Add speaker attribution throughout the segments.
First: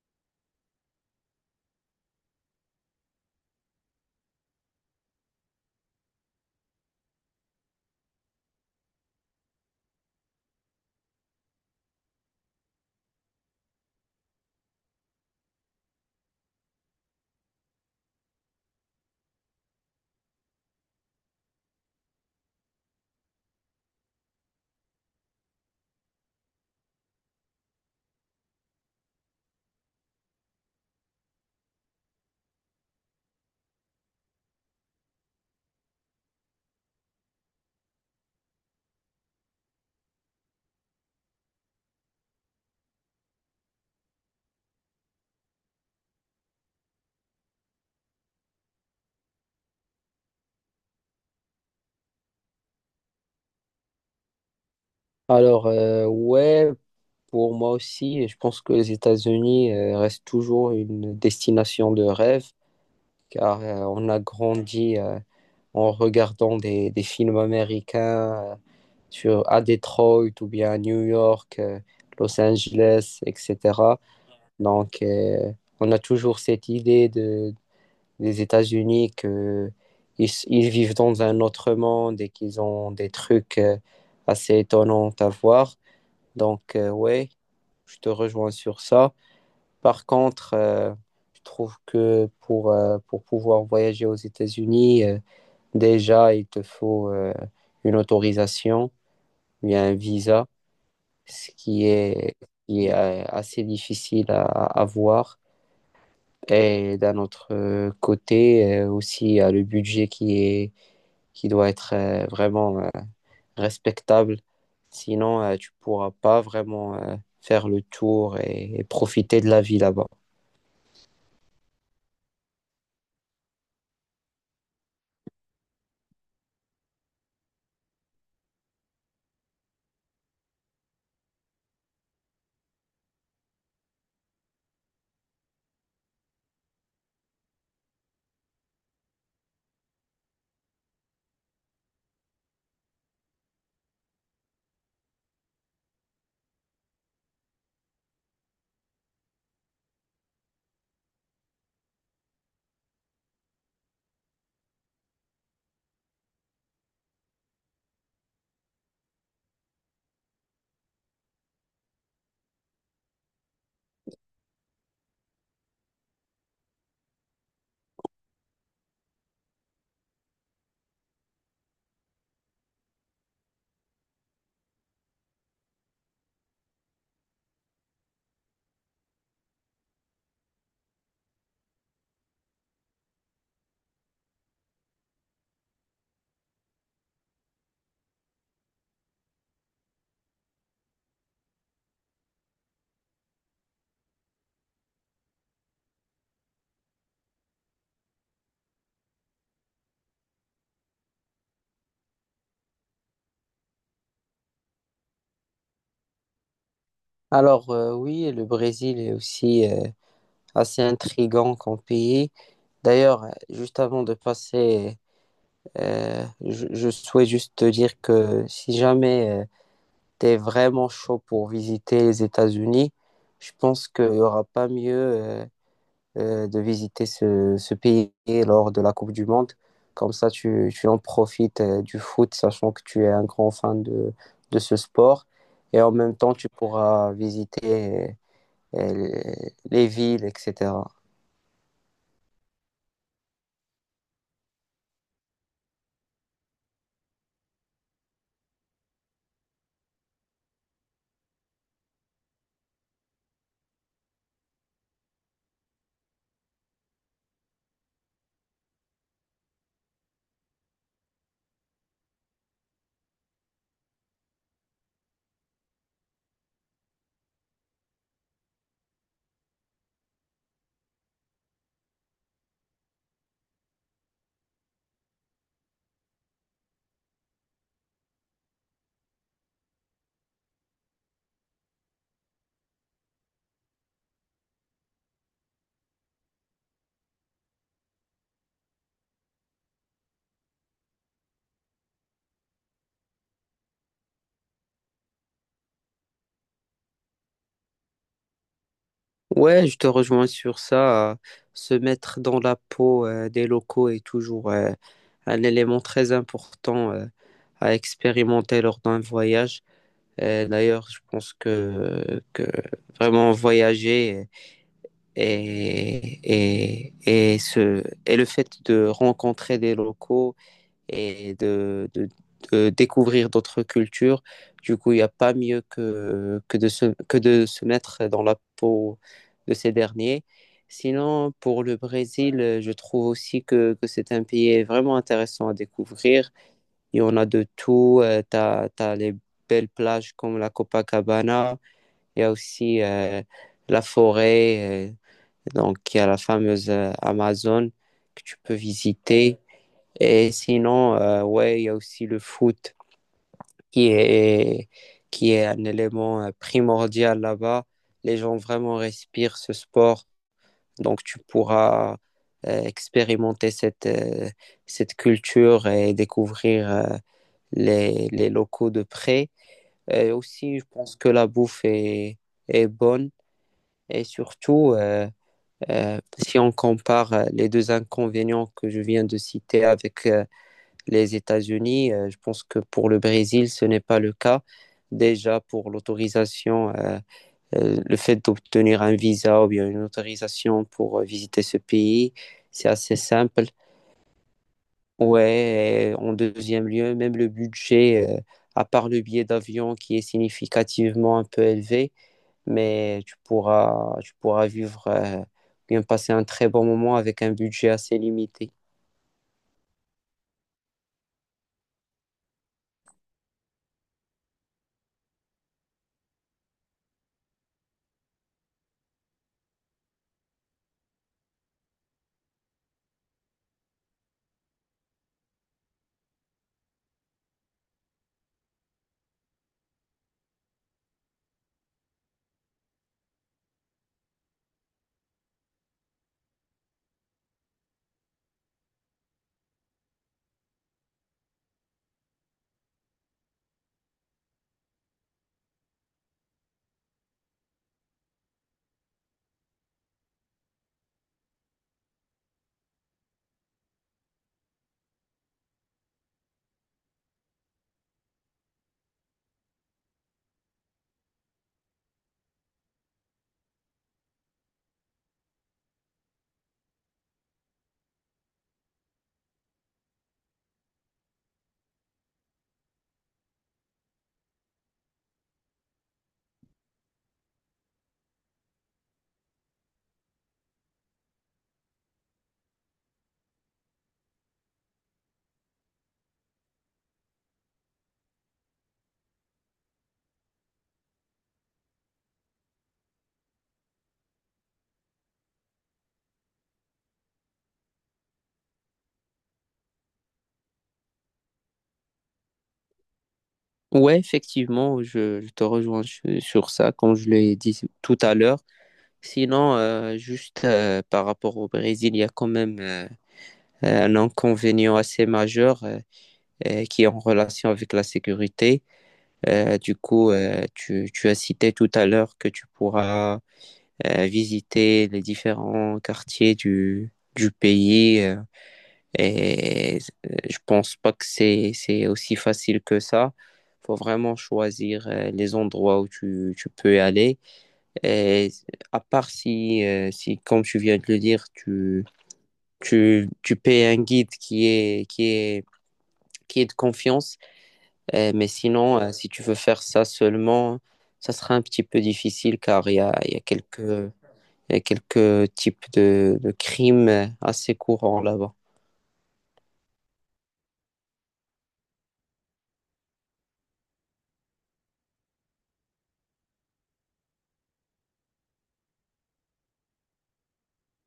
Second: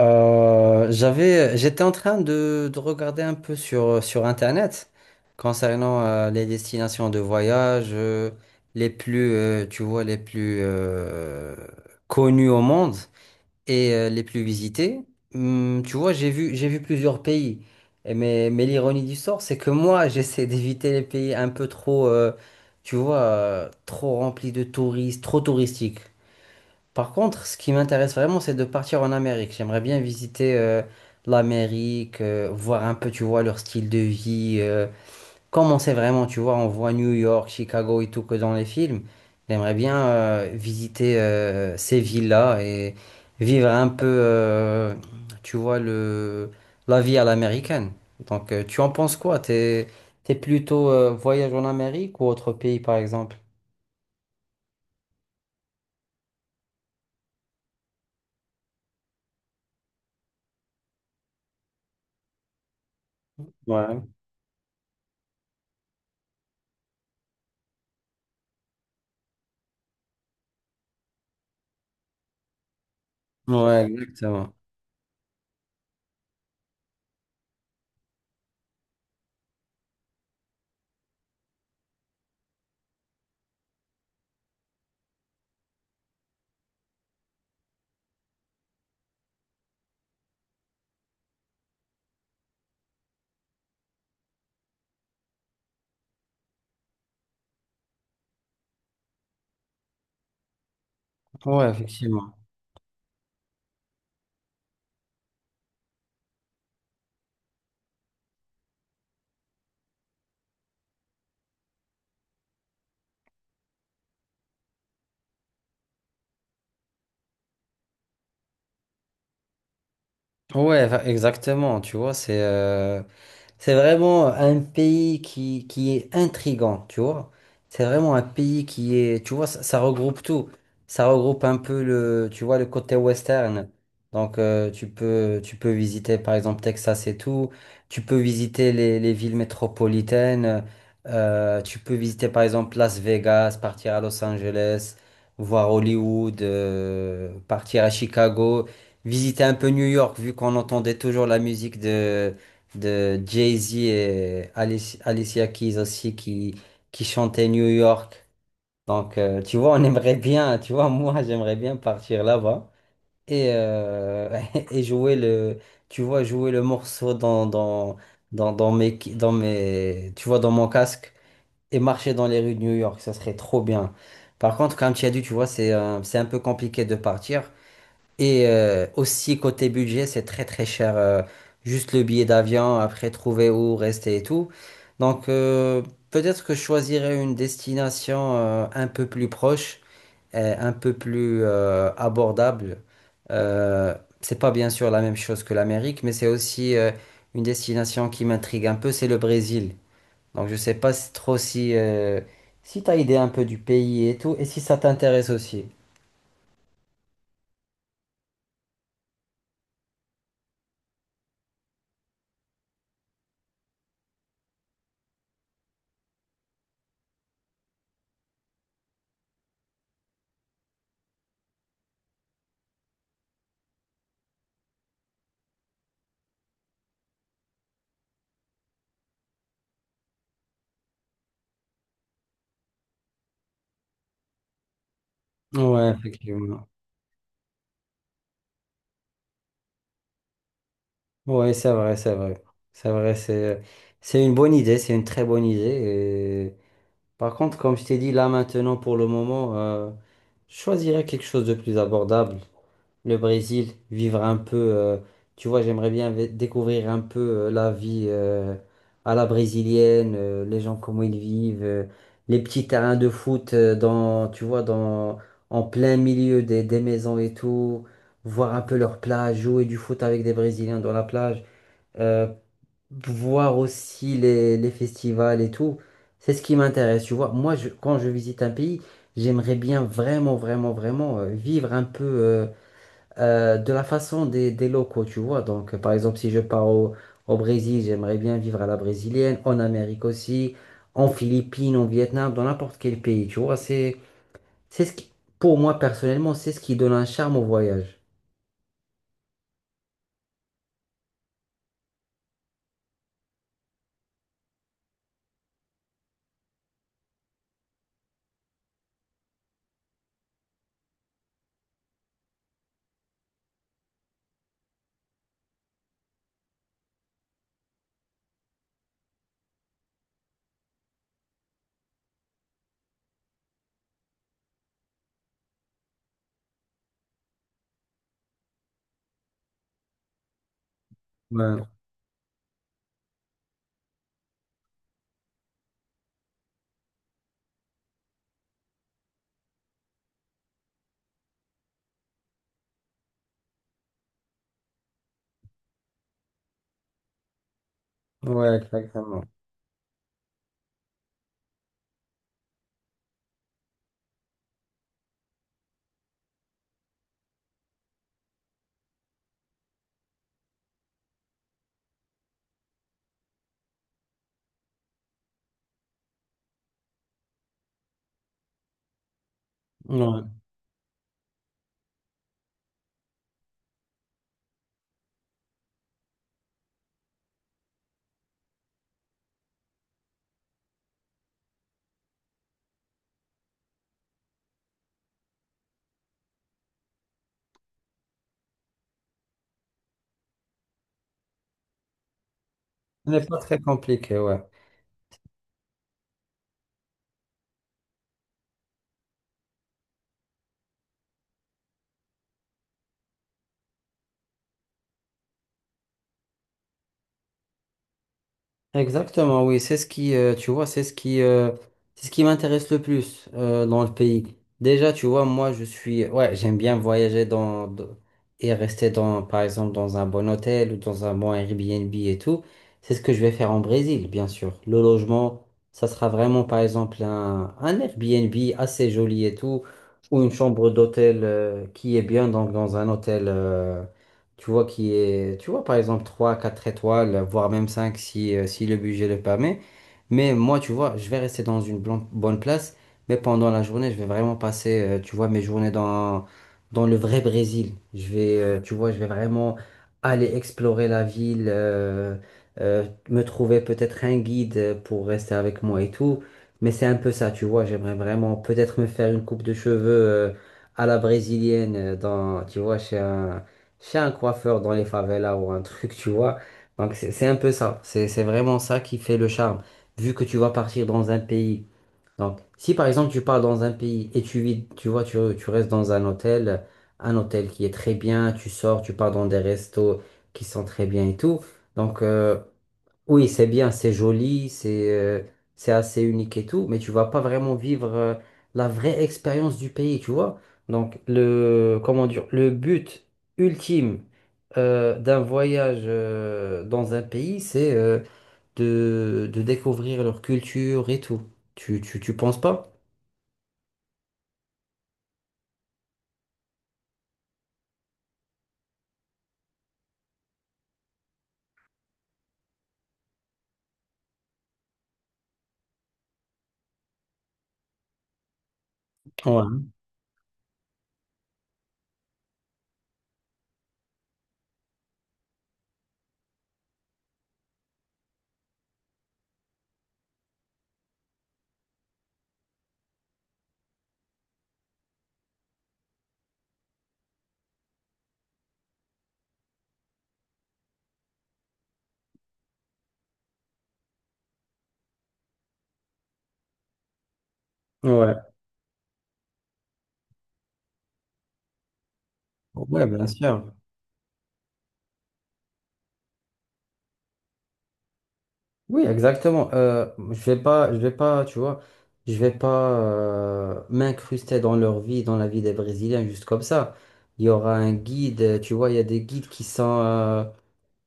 Speaker 1: J'étais en train de regarder un peu sur Internet concernant les destinations de voyage les plus, tu vois, les plus connues au monde et les plus visitées. Tu vois, j'ai vu plusieurs pays. Et mais l'ironie du sort, c'est que moi, j'essaie d'éviter les pays un peu trop, tu vois, trop remplis de touristes, trop touristiques. Par contre, ce qui m'intéresse vraiment, c'est de partir en Amérique. J'aimerais bien visiter l'Amérique, voir un peu, tu vois, leur style de vie, comment c'est vraiment, tu vois, on voit New York, Chicago et tout que dans les films. J'aimerais bien visiter ces villes-là et vivre un peu, tu vois, la vie à l'américaine. Donc, tu en penses quoi? T'es plutôt voyage en Amérique ou autre pays, par exemple?
Speaker 2: Alors, euh, ouais, pour moi aussi, je pense que les États-Unis restent toujours une destination de rêve, car
Speaker 1: Ouais.
Speaker 2: on a grandi en regardant des films américains sur, à Detroit ou bien à New York, Los Angeles,
Speaker 1: Ouais,
Speaker 2: etc.
Speaker 1: exactement.
Speaker 2: Donc, euh, on a toujours cette idée de, des États-Unis que ils vivent dans un autre monde et qu'ils ont des trucs assez étonnants à voir. Donc, euh, ouais, je te rejoins sur ça. Par contre, je trouve que pour pouvoir voyager aux États-Unis, déjà, il te faut une autorisation, bien un visa, ce
Speaker 1: Ouais,
Speaker 2: qui
Speaker 1: effectivement.
Speaker 2: est, qui est, assez difficile à avoir. Et d'un autre côté, aussi, il y a le budget qui doit être vraiment respectable. Sinon, tu pourras pas vraiment faire le tour et profiter de la vie là-bas.
Speaker 1: Exactement, tu vois, c'est vraiment un pays qui est intrigant, tu vois. C'est vraiment un pays qui est, tu vois, ça regroupe tout. Ça regroupe un peu tu vois, le côté western. Donc, tu peux visiter, par exemple, Texas et tout. Tu peux visiter les villes métropolitaines. Tu peux visiter, par exemple, Las Vegas, partir à Los Angeles, voir Hollywood, partir à Chicago, visiter un peu New York, vu qu'on entendait toujours la musique de Jay-Z et Alicia Keys aussi qui chantaient New York. Donc, tu vois, on aimerait bien, tu vois, moi, j'aimerais bien partir là-bas et et jouer tu vois, jouer le morceau dans mes, tu vois, dans mon casque et marcher dans les rues de New York. Ça serait trop bien. Par contre, comme tu as dit, tu vois, c'est un peu compliqué de partir. Et aussi côté budget, c'est très très cher. Juste le billet d'avion, après trouver où rester et tout. Donc peut-être que je choisirais une destination un peu plus proche, et un peu plus abordable. Euh, c'est pas bien sûr la même chose que l'Amérique, mais c'est aussi une destination qui m'intrigue un peu, c'est le Brésil. Donc je sais pas si- trop si, si tu as idée un peu du pays et tout, et si ça t'intéresse aussi.
Speaker 2: Oui, le Brésil est aussi assez intrigant comme pays. D'ailleurs, juste avant de passer, je souhaite juste te dire que si jamais tu es vraiment chaud pour visiter les États-Unis, je pense qu'il n'y aura pas mieux de visiter ce pays lors de la Coupe du Monde. Comme ça, tu en profites du foot, sachant que tu es un grand fan de ce sport. Et
Speaker 1: Ouais,
Speaker 2: en même temps, tu
Speaker 1: effectivement.
Speaker 2: pourras visiter les villes, etc.
Speaker 1: Oui, c'est vrai. C'est vrai, c'est une bonne idée, c'est une très bonne idée. Et par contre, comme je t'ai dit, là maintenant, pour le moment, je choisirais quelque chose de plus abordable. Le Brésil, vivre un peu, tu vois, j'aimerais bien découvrir un peu la vie à la brésilienne, les gens comment ils vivent, les petits terrains de foot dans, tu vois, dans, en plein milieu des maisons et tout, voir un peu leur plage, jouer du foot avec des Brésiliens dans la plage euh, voir aussi les festivals et tout. C'est ce qui m'intéresse, tu vois. Moi, quand je visite un pays, j'aimerais bien vraiment, vraiment, vraiment vivre un peu de la façon des locaux, tu vois. Donc, par exemple, si je pars au Brésil, j'aimerais bien vivre à la brésilienne, en Amérique aussi, en Philippines, en Vietnam, dans n'importe quel pays, tu vois. C'est ce qui, pour moi, personnellement, c'est ce qui donne un charme au voyage.
Speaker 2: Ouais, je te rejoins sur ça. Se mettre dans la peau des locaux est toujours un élément très important à expérimenter lors d'un voyage. D'ailleurs, je pense que vraiment voyager Et, et, et, ce, et le fait de rencontrer des locaux et de découvrir d'autres cultures, du coup, il n'y a pas mieux que de se mettre dans la peau de ces derniers. Sinon, pour
Speaker 1: Ouais,
Speaker 2: le Brésil, je trouve aussi que c'est un pays vraiment intéressant à découvrir. Il y en a de tout. Tu as, les belles plages comme la Copacabana. Il y a aussi la forêt. Donc, il y a la fameuse Amazon que tu peux
Speaker 1: ouais, exactement.
Speaker 2: visiter. Et sinon, ouais, il y a aussi le foot qui est, qui est un élément primordial là-bas. Les gens vraiment respirent ce sport. Donc, tu pourras expérimenter cette culture et les locaux de près. Et
Speaker 1: Ouais.
Speaker 2: aussi, je pense que la bouffe est bonne. Et surtout, si on compare les deux inconvénients que je viens de citer avec les États-Unis, je pense que pour le Brésil, ce n'est pas le cas. Déjà, pour l'autorisation, le fait d'obtenir un visa ou bien une autorisation pour visiter ce pays, c'est assez
Speaker 1: Ce n'est pas
Speaker 2: simple.
Speaker 1: très compliqué, ouais.
Speaker 2: Ouais, et en deuxième lieu, même le budget, à part le billet d'avion qui est significativement un peu élevé, mais tu pourras vivre, bien passer un très bon moment avec un budget assez limité.
Speaker 1: Exactement, oui, c'est ce qui m'intéresse le plus dans le pays. Déjà, tu vois, moi, je suis, ouais, j'aime bien voyager et rester dans, par exemple, dans un bon hôtel ou dans un bon Airbnb et tout. C'est ce que je vais faire en Brésil, bien sûr. Le logement, ça sera vraiment, par exemple, un Airbnb assez joli et tout, ou une chambre d'hôtel qui est bien, donc dans un hôtel. Tu vois, qui est, tu vois, par exemple, 3 4 étoiles, voire même 5 si si le budget le permet. Mais moi, tu vois, je vais rester dans une bonne place, mais pendant la journée, je vais vraiment passer, tu vois, mes journées dans, dans le vrai Brésil. Je vais, tu vois, je vais vraiment aller explorer la ville, me trouver peut-être un guide pour rester avec moi et tout. Mais c'est un peu ça, tu vois, j'aimerais vraiment peut-être me faire une coupe de cheveux, à la brésilienne, dans, tu vois, chez un coiffeur dans les favelas ou un truc, tu vois. Donc c'est un peu ça, c'est vraiment ça qui fait le charme vu que tu vas partir dans un pays. Donc, si par exemple tu pars dans un pays et tu vis, tu vois, tu restes dans un hôtel qui est très bien, tu sors, tu pars dans des restos qui sont très bien et tout. Donc, oui, c'est bien, c'est joli, c'est assez unique et tout, mais tu vas pas vraiment vivre la vraie expérience du pays, tu vois. Donc, comment dire, le but ultime d'un voyage dans un pays, c'est de découvrir leur culture et tout. Tu penses pas?
Speaker 2: Ouais, effectivement, je te rejoins su- sur ça, comme je l'ai dit tout à l'heure. Sinon, juste par rapport au Brésil, il y a quand même un inconvénient assez majeur, qui est en relation avec la sécurité.
Speaker 1: Ouais,
Speaker 2: Du coup, tu as cité tout à l'heure que tu pourras visiter les différents quartiers du pays. Et je pense pas que c'est aussi facile que ça. Faut vraiment choisir les endroits où tu peux aller. Et à part si, comme tu viens de le dire, tu payes un guide qui est de confiance. Mais
Speaker 1: ouais,
Speaker 2: sinon, si tu veux faire ça seulement, ça sera un petit peu difficile car
Speaker 1: ouais, bien
Speaker 2: il y a
Speaker 1: sûr.
Speaker 2: quelques, il y a quelques types de crimes assez courants là-bas.
Speaker 1: Oui, exactement. Je vais pas, tu vois, je vais pas m'incruster dans leur vie, dans la vie des Brésiliens, juste comme ça. Il y aura un guide, tu vois, il y a des guides qui sont.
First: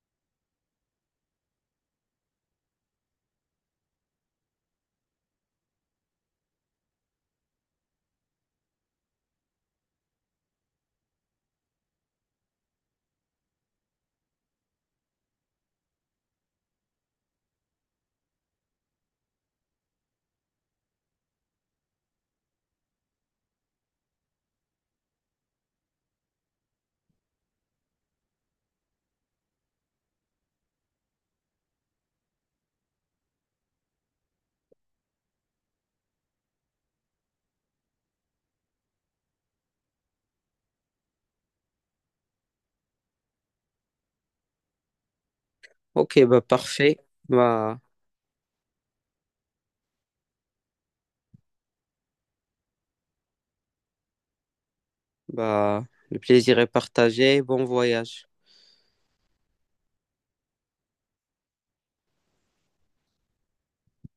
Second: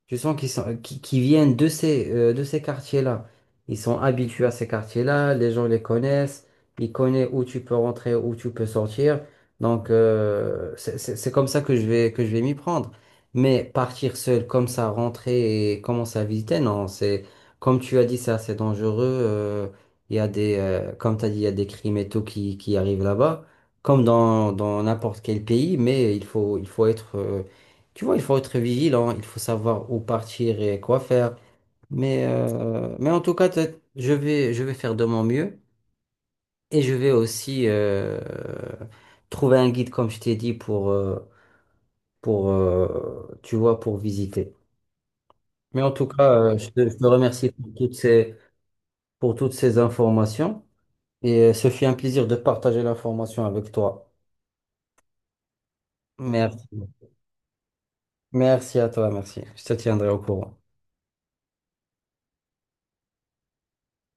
Speaker 1: Je sens qu'ils sont, qui viennent de ces quartiers-là. Ils sont habitués à ces quartiers-là, les gens les connaissent, ils connaissent où tu peux rentrer, où tu peux sortir. Donc, c'est comme ça que je vais m'y prendre. Mais partir seul comme ça, rentrer et commencer à visiter, non, c'est, comme tu as dit, c'est assez dangereux. Il y a des, comme tu as dit, il y a des crimes et tout qui arrivent là-bas, comme dans n'importe quel pays, mais il faut être, tu vois, il faut être vigilant, il faut savoir où partir et quoi faire. Mais en tout cas, je vais faire de mon mieux et je vais aussi trouver un guide, comme je t'ai dit, pour, tu vois, pour visiter. Mais en tout
Speaker 2: Ok,
Speaker 1: cas,
Speaker 2: bah
Speaker 1: je
Speaker 2: parfait.
Speaker 1: te remercie pour
Speaker 2: Bah,
Speaker 1: toutes pour toutes ces informations et ce fut un plaisir de partager l'information avec toi.
Speaker 2: bah, le plaisir
Speaker 1: Merci.
Speaker 2: est partagé. Bon voyage.
Speaker 1: Merci à toi, merci. Je te tiendrai au courant.